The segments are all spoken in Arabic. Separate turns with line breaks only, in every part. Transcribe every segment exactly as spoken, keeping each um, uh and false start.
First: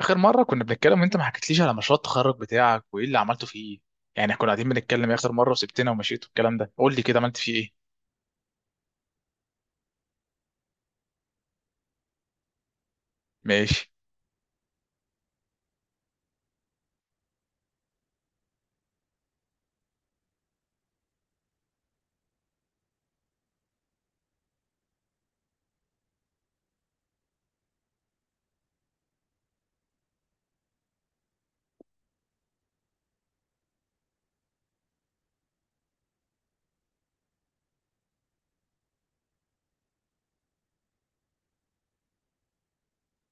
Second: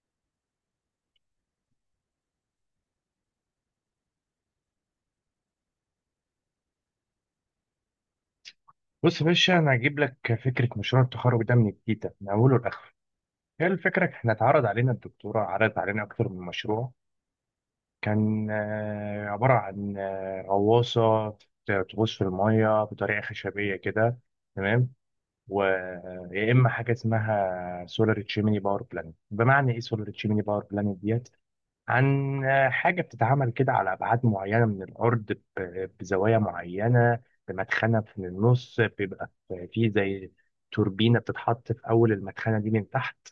آخر مرة كنا بنتكلم وأنت ما حكيتليش على مشروع التخرج بتاعك وإيه اللي عملته فيه. يعني إحنا كنا قاعدين بنتكلم إيه آخر مرة وسبتنا ومشيت والكلام ده، قول لي كده عملت فيه إيه.
بص يا باشا، انا هجيب لك فكره مشروع التخرج ده من التيتا من اوله لاخره. هي
ماشي.
الفكره، احنا اتعرض علينا الدكتوره عرضت علينا اكتر من مشروع. كان آه، عباره عن آه، غواصه بت- تغوص في الميه بطريقه خشبيه كده. تمام. ويا اما حاجه اسمها سولار تشيميني باور بلانت، بمعنى ايه سولار تشيميني باور بلانت ديت؟ عن حاجة بتتعمل كده على أبعاد معينة من الأرض، ب- بزوايا معينة، بمدخنة في النص، بيبقى في في زي توربينة بتتحط في أول المدخنة دي من تحت،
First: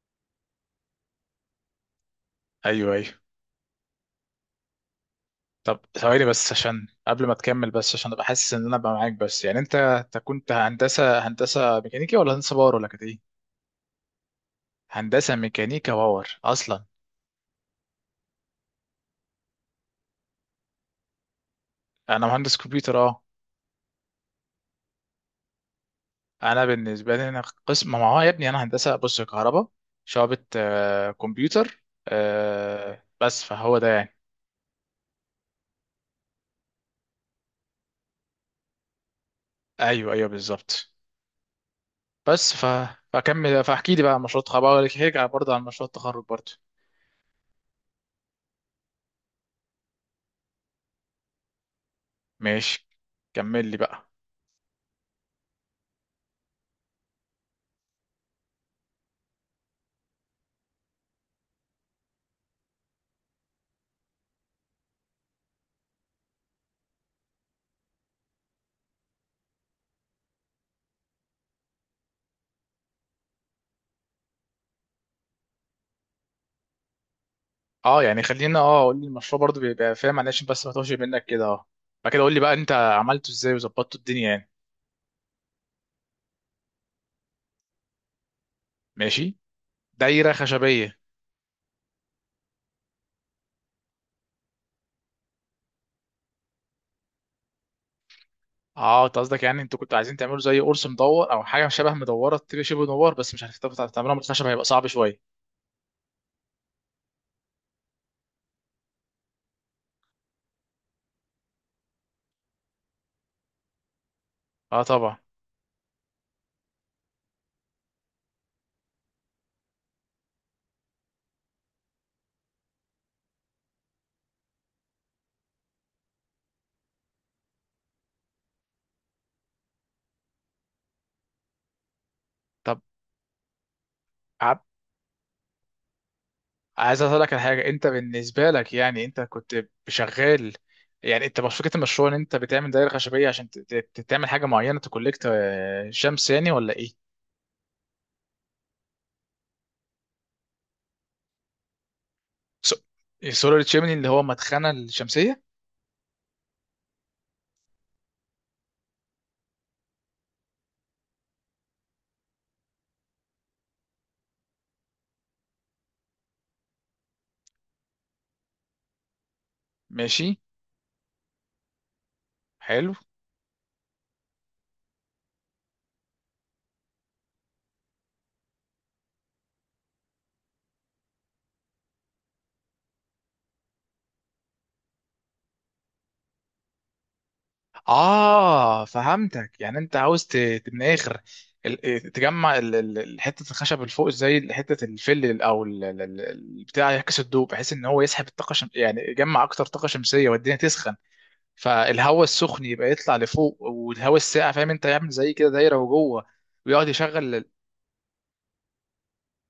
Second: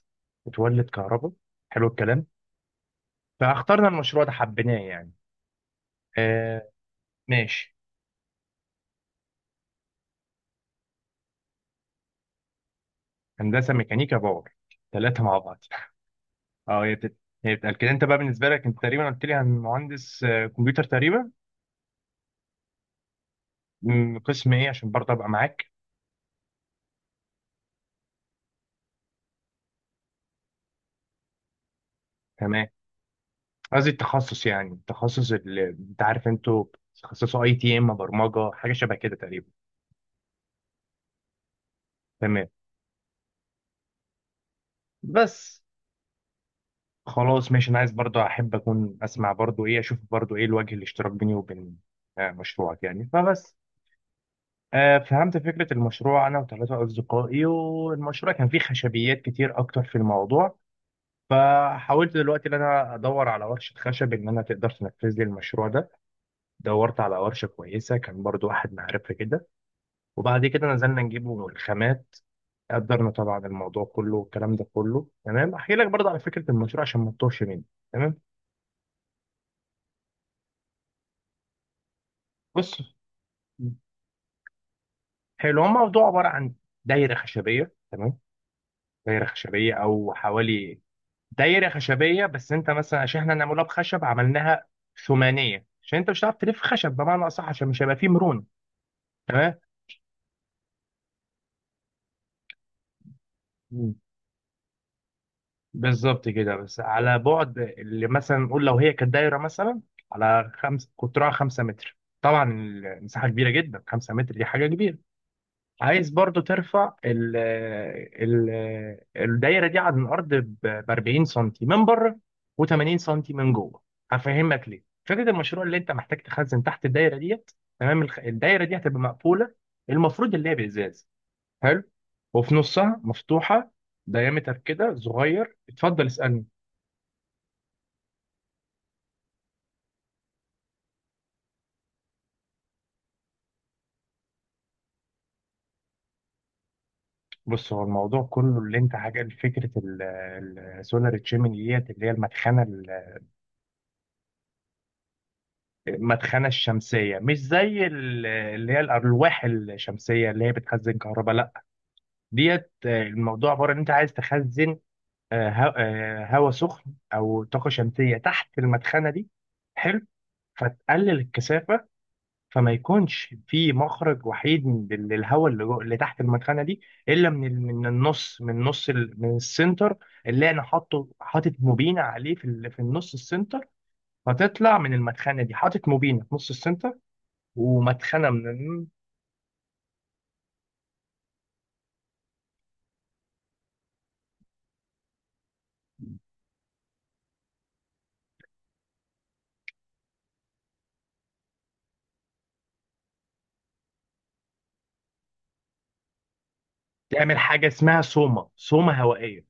بتولد كهرباء. حلو الكلام.
أيوه أيوه.
فاخترنا المشروع ده، حبيناه يعني.
طب ثواني بس
آه
عشان قبل ما تكمل،
ماشي.
بس عشان أبقى حاسس إن أنا بقى معاك، بس يعني أنت أنت كنت هندسة هندسة ميكانيكا ولا هندسة باور ولا كانت إيه؟
هندسة ميكانيكا باور. ثلاثة
هندسة
مع بعض.
ميكانيكا باور أصلا.
اه هي بتت- هي بتتقال كده. أنت بقى بالنسبة لك، أنت تقريبا قلت لي عن مهندس آه، كمبيوتر تقريبا.
أنا مهندس كمبيوتر أه.
مم، قسم إيه؟ عشان برضه أبقى معاك.
أنا بالنسبة لي أنا قسم، ما هو يا ابني أنا هندسة بص كهرباء، شعبة آه، كمبيوتر،
تمام.
آه، بس فهو ده
قصدي
يعني.
التخصص، يعني التخصص اللي انت عارف انتوا بتتخصصوا، اي تي ام، برمجه، حاجه شبه كده تقريبا.
ايوه ايوه بالظبط.
تمام.
بس ف... فكمل فاحكي لي بقى عن مشروع التخرج، بقى هرجع برضه
بس
عن مشروع التخرج برضه.
خلاص ماشي، انا عايز برضو، احب اكون اسمع برضو ايه، اشوف برضو ايه الوجه الاشتراك بيني وبين آه، مشروعك
ماشي
يعني، فبس.
كمل لي بقى.
آه، فهمت فكره المشروع انا وثلاثه اصدقائي، والمشروع كان فيه خشبيات كتير اكتر في الموضوع. فحاولت دلوقتي ان انا ادور على ورشه خشب ان انا تقدر تنفذ لي المشروع ده. دورت على ورشه كويسه، كان برضو احد معرفه كده. وبعد كده نزلنا نجيبه الخامات. قدرنا طبعا الموضوع كله، والكلام ده كله تمام. احكي لك برضه على فكره المشروع عشان ما تتوهش مني.
اه
تمام.
يعني خلينا، اه قول لي المشروع برضه، بيبقى فاهم، معلش بس ما توهش منك كده اه. بعد كده قول لي بقى انت
بص.
عملته ازاي وظبطته الدنيا يعني.
حلو، هو الموضوع عباره عن دايره خشبيه. تمام. دايره
ماشي.
خشبيه او
دايره
حوالي.
خشبيه.
دايره خشبيه، بس انت مثلا عشان احنا نعملها بخشب، عملناها ثمانيه عشان انت مش هتعرف تلف خشب، بمعنى اصح عشان مش هيبقى فيه مرونه.
اه انت قصدك
تمام.
يعني انتوا كنتوا عايزين تعملوا زي قرص مدور او حاجه شبه مدوره، تبقى شبه مدور بس مش هتعرفوا تعملوها من الخشب، هيبقى صعب شويه.
بالظبط كده، بس على بعد اللي مثلا نقول، لو هي كانت دايره مثلا على خمس، قطرها خمسة متر، طبعا المساحه كبيره جدا، خمسة متر دي حاجه
اه
كبيره.
طبعا.
عايز برضو ترفع ال ال الدايره دي عن الارض ب أربعين سنتي من بره، و80 سنتي من جوه. هفهمك ليه فكره المشروع، اللي انت محتاج تخزن تحت الدايره ديت. تمام. الخ- الدايره دي هتبقى مقفوله، المفروض اللي هي بازاز. حلو. وفي
طب
نصها مفتوحه، دايمتر كده صغير. اتفضل اسالني.
عايز اقول لك على حاجه، انت بالنسبه لك يعني انت كنت شغال، يعني انت، مش فكره المشروع ان انت بتعمل دايره خشبيه عشان ت- ت- تعمل حاجه معينه تكولكت آه، شمس يعني ولا ايه؟
بص، هو الموضوع كله اللي انت حاجه فكره، السولار تشيمني ديت اللي هي المدخنه ال-
سولار تشيمني اللي هو مدخنه الشمسيه.
المدخنه الشمسيه، مش زي ال- اللي هي الالواح الشمسيه اللي هي بتخزن كهرباء. لا، ديت آه، الموضوع عباره ان انت عايز تخزن آه، هوا آه، هوا سخن او طاقه شمسيه تحت المدخنه دي. حلو.
ماشي.
فتقلل الكثافه، فما
حلو.
يكونش في مخرج وحيد من- لل- للهواء اللي جو- اللي تحت المدخنه دي، الا من ال- من النص، من نص ال- من السنتر، اللي انا حاطه حاطط موبينه عليه في ال- في النص السنتر. فتطلع من المدخنه دي، حاطط موبينه في نص السنتر ومدخنه
اه
من
فهمتك، يعني انت عاوز ت- ت- من الاخر ال- إيه، تجمع ال- ال- ال- حته الخشب اللي فوق زي حته الفل او ال- ال- ال- البتاع، يعكس الضوء بحيث ان هو يسحب الطاقه الشم... يعني يجمع اكتر طاقه شمسيه والدنيا تسخن، فالهواء السخن يبقى يطلع لفوق والهواء الساقع، فاهم انت، يعمل زي كده دايره وجوه، ويقعد
تعمل
يشغل.
حاجه اسمها سوما، سوما هوائيه.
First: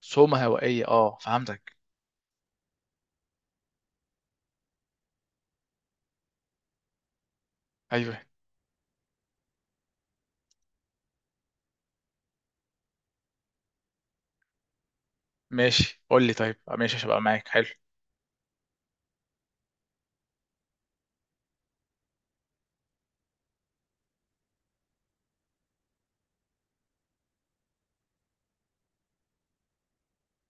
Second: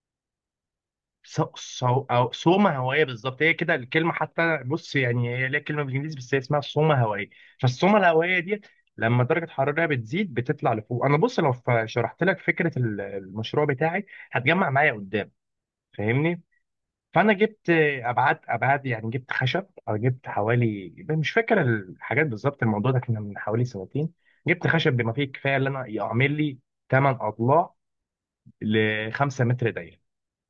سومه هوائيه، اه
سو
فهمتك.
سو أو صومة هوائية، بالظبط، هي كده الكلمة حتى. بص يعني هي ليها كلمة بالإنجليزي، بس هي اسمها صومة هوائية. فالصومة
ايوه.
الهوائية دي لما درجة حرارتها بتزيد، بتطلع لفوق. أنا بص، لو ف- شرحت لك فكرة ال- المشروع بتاعي، هتجمع معايا قدام.
ماشي قول لي
فاهمني.
طيب، آه، ماشي هبقى
فأنا
معاك. حلو.
جبت أبعاد أبعاد، يعني جبت خشب أو جبت حوالي، مش فاكر الحاجات بالظبط، الموضوع ده كنا من حوالي سنتين. جبت خشب بما فيه الكفاية، اللي أنا يعمل لي ثماني أضلاع ل خمسة متر دايرة،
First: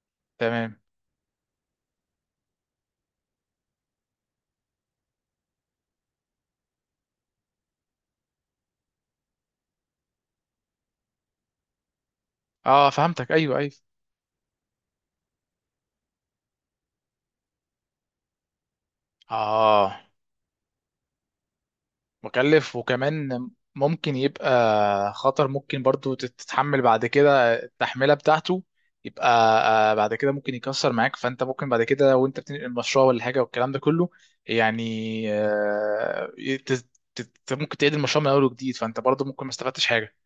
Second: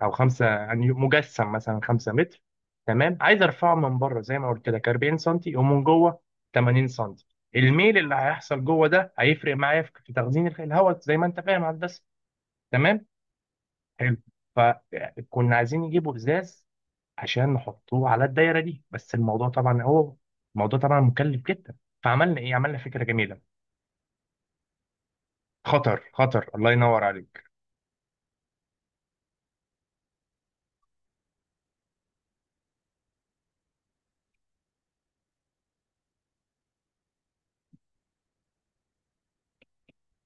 او خمسة
تمام.
يعني مجسم مثلا خمسة متر. تمام. عايز ارفعه من بره زي ما قلت لك أربعين سنتي، ومن جوه ثمانين سنتي. الميل اللي هيحصل جوه ده هيفرق معايا في في تخزين الخ- الهواء، زي ما انت فاهم يا هندسه.
اه
تمام.
فهمتك ايوه ايوه.
حلو. فكنا عايزين نجيبوا ازاز عشان نحطوه على الدايره دي، بس الموضوع طبعا
اه.
هو، الموضوع طبعا مكلف جدا. فعملنا ايه؟
مكلف
عملنا فكره جميله.
وكمان ممكن يبقى خطر، ممكن
خطر
برضو
خطر، الله
تتحمل
ينور
بعد
عليك.
كده التحملة بتاعته، يبقى آه، بعد كده ممكن يكسر معاك، فانت ممكن بعد كده وانت بتنقل المشروع ولا حاجة والكلام ده كله يعني، آه، ت- ت- ت- ممكن تعيد المشروع من اول وجديد فانت برضو ممكن ما استفدتش حاجة.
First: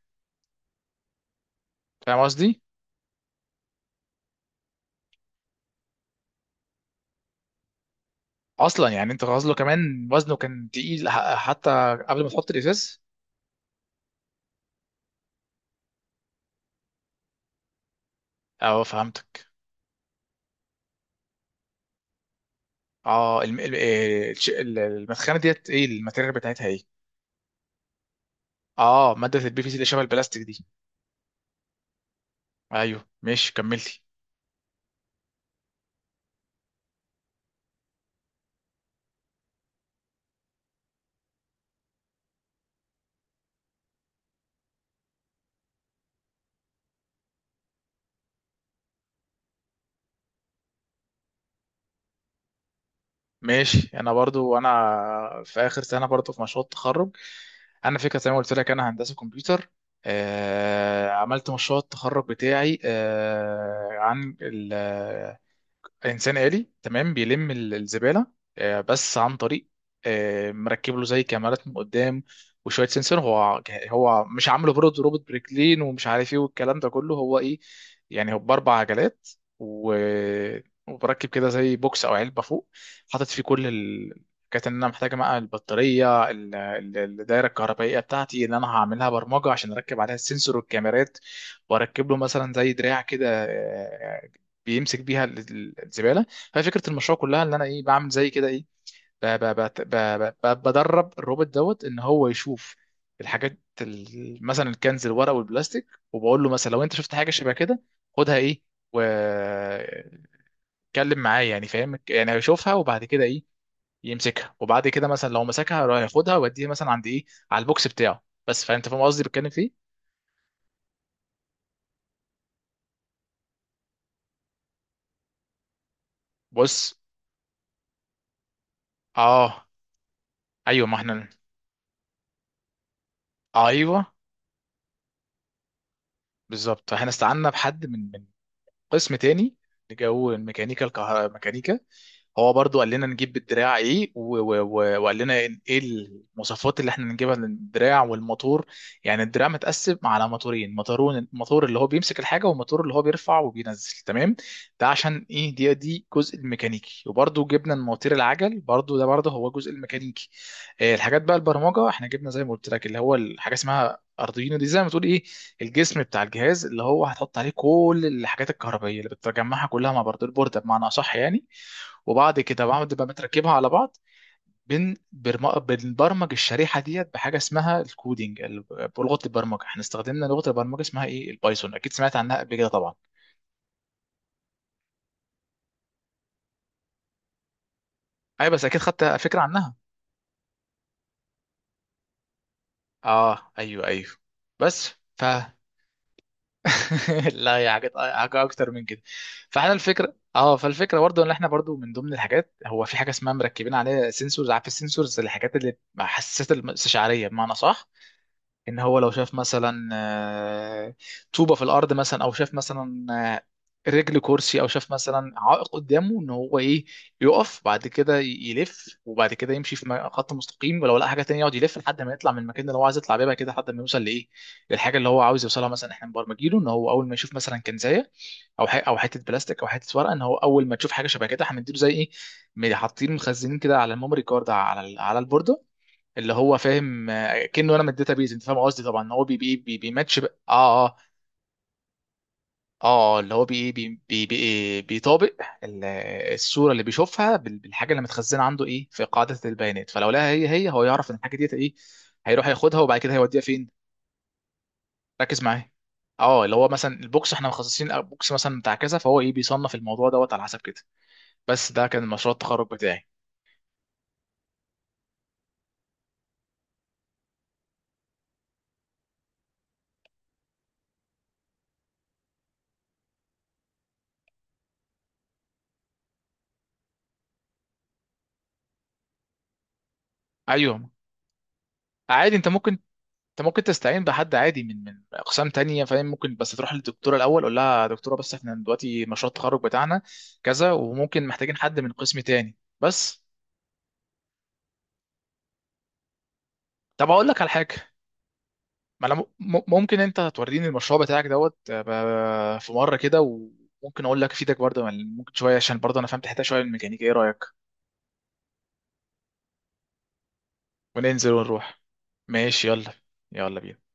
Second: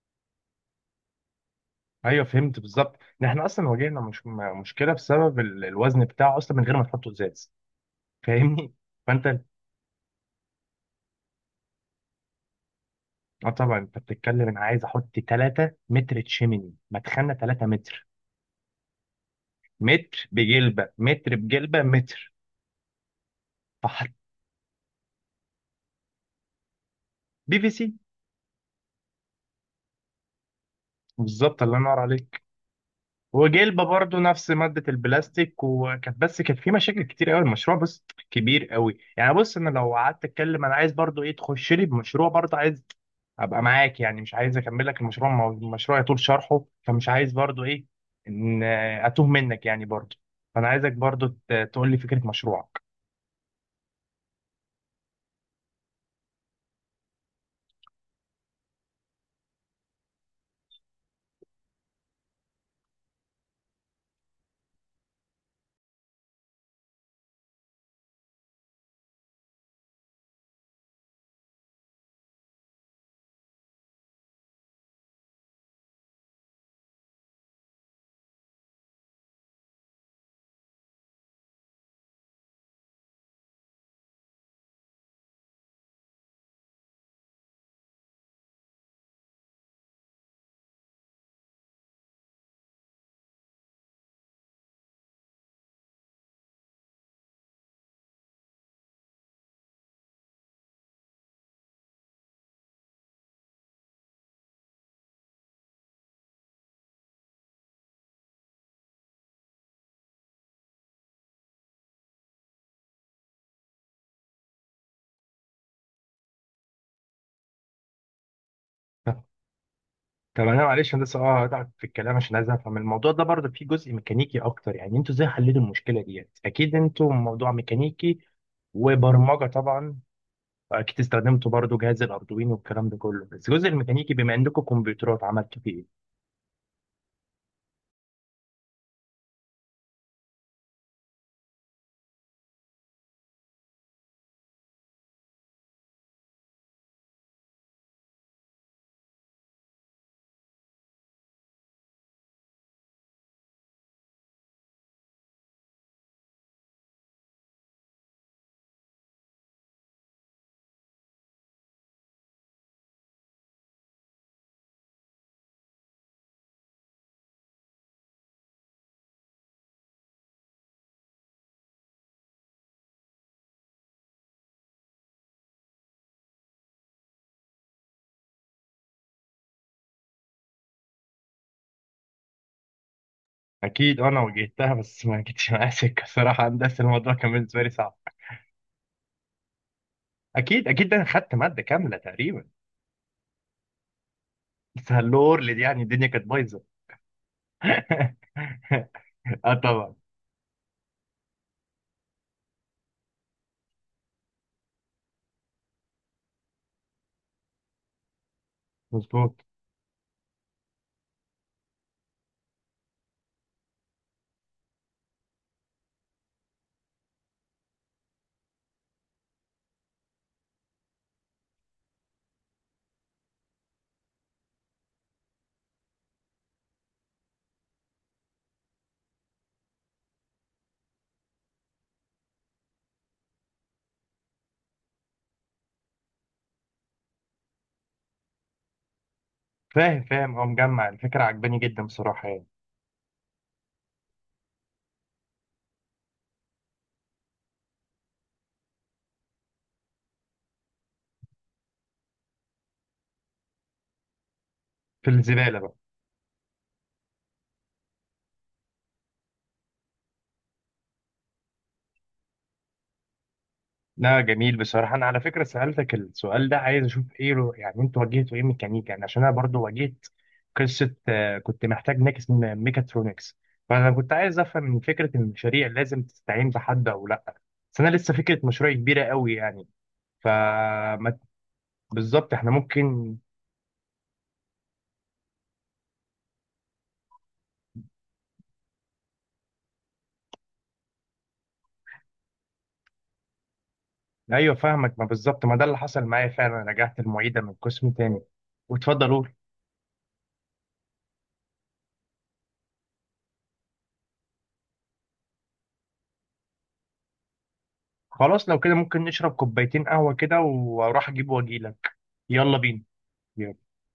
فاهم
ايوه، فهمت
قصدي؟
بالظبط ان احنا اصلا واجهنا مش م- مشكله بسبب ال- الوزن بتاعه اصلا، من غير ما تحطه ازاز. فاهمني.
اصلا يعني انت
فانت
غازله كمان وزنه كان تقيل ح- حتى قبل ما تحط الازاز.
اه طبعا، انت بتتكلم، انا عايز احط تلات متر تشيميني، مدخلنا ثلاثة متر،
اه فهمتك.
متر بجلبه، متر بجلبه متر.
اه الم- ال-
فحط
آه، الش- ال- المدخنة ديت ايه الماتيريال بتاعتها ايه؟
بي في سي.
اه ماده البي في سي اللي شبه البلاستيك دي.
بالظبط، الله ينور عليك.
ايوه ماشي
وجلبه
كملتي.
برضو نفس ماده البلاستيك. وكانت بس كانت في مشاكل كتير قوي، المشروع بس كبير قوي يعني. بص انا لو قعدت اتكلم، انا عايز برضو ايه تخش لي بمشروع، برضو عايز ابقى معاك، يعني مش عايز اكمل لك المشروع، ما هو المشروع يطول شرحه، فمش عايز برضو ايه ان اتوه منك يعني برضو. فانا عايزك برضو ت- تقول لي فكره مشروعك.
ماشي انا برضو انا في اخر سنه برضو في مشروع التخرج، انا فكره زي ما قلت لك انا هندسه كمبيوتر. آه عملت مشروع التخرج بتاعي آه عن انسان آلي، تمام، بيلم ال- الزبالة، آه، بس عن طريق، آه، مركب له زي كاميرات من قدام وشوية سنسور، هو هو مش عامله برضه روبوت بريكلين ومش عارف ايه والكلام ده كله، هو ايه يعني، هو بأربع عجلات، و... وبركب كده زي بوكس او علبة فوق، حاطط فيه كل ال... كانت ان انا محتاجه بقى البطاريه ال- ال- الدايره الكهربائيه بتاعتي، اللي انا هعملها برمجه عشان اركب عليها السنسور والكاميرات، واركب له مثلا زي دراع كده آه، بيمسك بيها ال- ال- الزباله. فهي فكره المشروع كلها ان انا ايه، بعمل زي كده ايه، ب- ب- بت- ب- ب- ب- بدرب الروبوت دوت ان هو يشوف الحاجات ال- مثلا الكنز الورق والبلاستيك، وبقول له مثلا لو انت شفت حاجه شبه كده خدها ايه، واتكلم معايا، يعني فاهم، يعني هيشوفها وبعد كده ايه، يمسكها وبعد كده مثلا لو مسكها يروح ياخدها ويوديها مثلا عند ايه، على البوكس بتاعه بس، فانت فاهم قصدي
طب
بتكلم فيه.
طب، انا معلش، انا لسه اه هتعب في الكلام عشان عايز افهم الموضوع ده. برضو فيه جزء ميكانيكي اكتر يعني، انتوا ازاي حليتوا المشكله ديت؟ اكيد
بص.
انتوا موضوع ميكانيكي وبرمجه
اه.
طبعا.
ايوه ما
اكيد
احنا.
استخدمتوا برضو جهاز الاردوين والكلام ده كله، بس الجزء
ايوه
الميكانيكي بما عندكم كمبيوترات، عملتوا فيه ايه؟
بالظبط، احنا استعنا بحد من من قسم تاني جو الميكانيكا، الكه... ميكانيكا، هو برضو قال لنا نجيب الدراع ايه و... و... و... وقال لنا ايه المواصفات اللي احنا نجيبها للدراع والموتور. يعني الدراع متقسم على موتورين، موتورون، موتور اللي هو بيمسك الحاجه والموتور اللي هو بيرفع وبينزل، تمام، ده عشان ايه، دي دي جزء الميكانيكي، وبرضو جبنا المواتير، العجل برضو ده برضو هو جزء الميكانيكي. آه، الحاجات بقى البرمجه، احنا جبنا زي ما قلت لك اللي هو الحاجه اسمها ارضينا دي، زي ما تقول ايه، الجسم بتاع الجهاز اللي هو هتحط عليه كل الحاجات الكهربائيه اللي بتجمعها كلها مع برض البورده بمعنى اصح يعني، وبعد كده بعد ما بتركبها على بعض، بن برم- بنبرمج الشريحه ديت بحاجه اسمها الكودينج ال- بلغه البرمجه، احنا استخدمنا لغه البرمجه اسمها ايه البايثون، اكيد سمعت عنها قبل كده طبعا.
اكيد انا واجهتها، بس ما جتش معايا سكه صراحه. هندسه الموضوع كان بالنسبه لي صعب.
ايوه بس اكيد خدت فكره عنها.
اكيد اكيد، ده انا خدت ماده كامله تقريبا.
اه ايوه ايوه.
بس
بس
هاللور اللي دي يعني الدنيا كانت بايظه.
لا هي حاجات حاجة اكتر من كده.
اه
فاحنا
طبعا.
الفكره اه، فالفكره برضو ان احنا برضو من ضمن الحاجات، هو في حاجه اسمها مركبين عليها سنسورز، عارف السنسورز الحاجات اللي حساسات الاستشعاريه بمعنى صح، ان هو لو شاف
مظبوط.
مثلا آه، طوبة في الارض مثلا، او شاف مثلا آه، رجل كرسي، او شاف مثلا عائق قدامه، ان هو ايه يقف بعد كده يلف وبعد كده يمشي في م- خط مستقيم، ولو لقى حاجه تانية يقعد يلف لحد ما يطلع من المكان اللي هو عايز يطلع بيه، بعد كده لحد ما يوصل لايه، للحاجه اللي هو عاوز يوصلها. مثلا احنا مبرمجينه ان هو اول ما يشوف مثلا كنزايه او ح- او حته بلاستيك او حته ورقه، ان هو اول ما تشوف حاجه شبه كده هنديله زي ايه، حاطين مخزنين كده على الميموري كارد على ال- على البورده، اللي هو فاهم آه، كأنه انا من الداتابيز، انت فاهم قصدي طبعا، هو بي بي بي
فاهم
بيماتش بقى-
فاهم، هو
اه
مجمع
اه.
الفكره عجباني جدا بصراحه يعني.
اه اللي هو بي بي بي بي بيطابق ال- الصوره اللي بيشوفها بال- بالحاجه اللي متخزنه عنده ايه في قاعده البيانات، فلو لقاها هي هي هو يعرف ان الحاجه ديت ايه، هيروح ياخدها وبعد كده هيوديها فين.
في
ركز
الزباله
معايا.
بقى.
اه اللي هو مثلا البوكس احنا مخصصين بوكس مثلا بتاع كذا، فهو ايه بيصنف الموضوع دوت على حسب كده. بس ده كان مشروع التخرج بتاعي.
لا جميل بصراحه، انا على فكره سالتك السؤال ده عايز اشوف ايه رو... يعني انتوا واجهتوا ايه ميكانيكا يعني، عشان انا برضو واجهت قصه. آه، كنت محتاج ناكس من ميكاترونكس. فانا كنت عايز افهم من فكره المشاريع، لازم تستعين بحد او لا. بس انا لسه فكره مشروع كبيره قوي يعني.
ايوه
فما بالظبط
عادي انت
احنا
ممكن،
ممكن.
انت ممكن تستعين بحد عادي من من اقسام تانية فاهم، ممكن بس تروح للدكتوره الاول قول لها يا دكتوره بس احنا دلوقتي مشروع التخرج بتاعنا كذا وممكن محتاجين حد من قسم تاني بس.
ايوه، فاهمك، ما بالظبط ما ده اللي حصل معايا فعلا، رجعت
طب اقول لك
المعيده
على
من قسم
حاجه،
تاني.
ما
واتفضل
انا م-
قول.
م- ممكن انت توريني المشروع بتاعك دوت آه، ب- في مره كده، وممكن اقول لك افيدك برضه يعني ممكن شويه، عشان برضه انا فهمت حته شويه من الميكانيكا، ايه رايك؟
خلاص لو كده، ممكن نشرب كوبايتين قهوه كده، واروح اجيب
وننزل ونروح.
واجيلك. يلا
ماشي
بينا.
يلا. يلا بينا.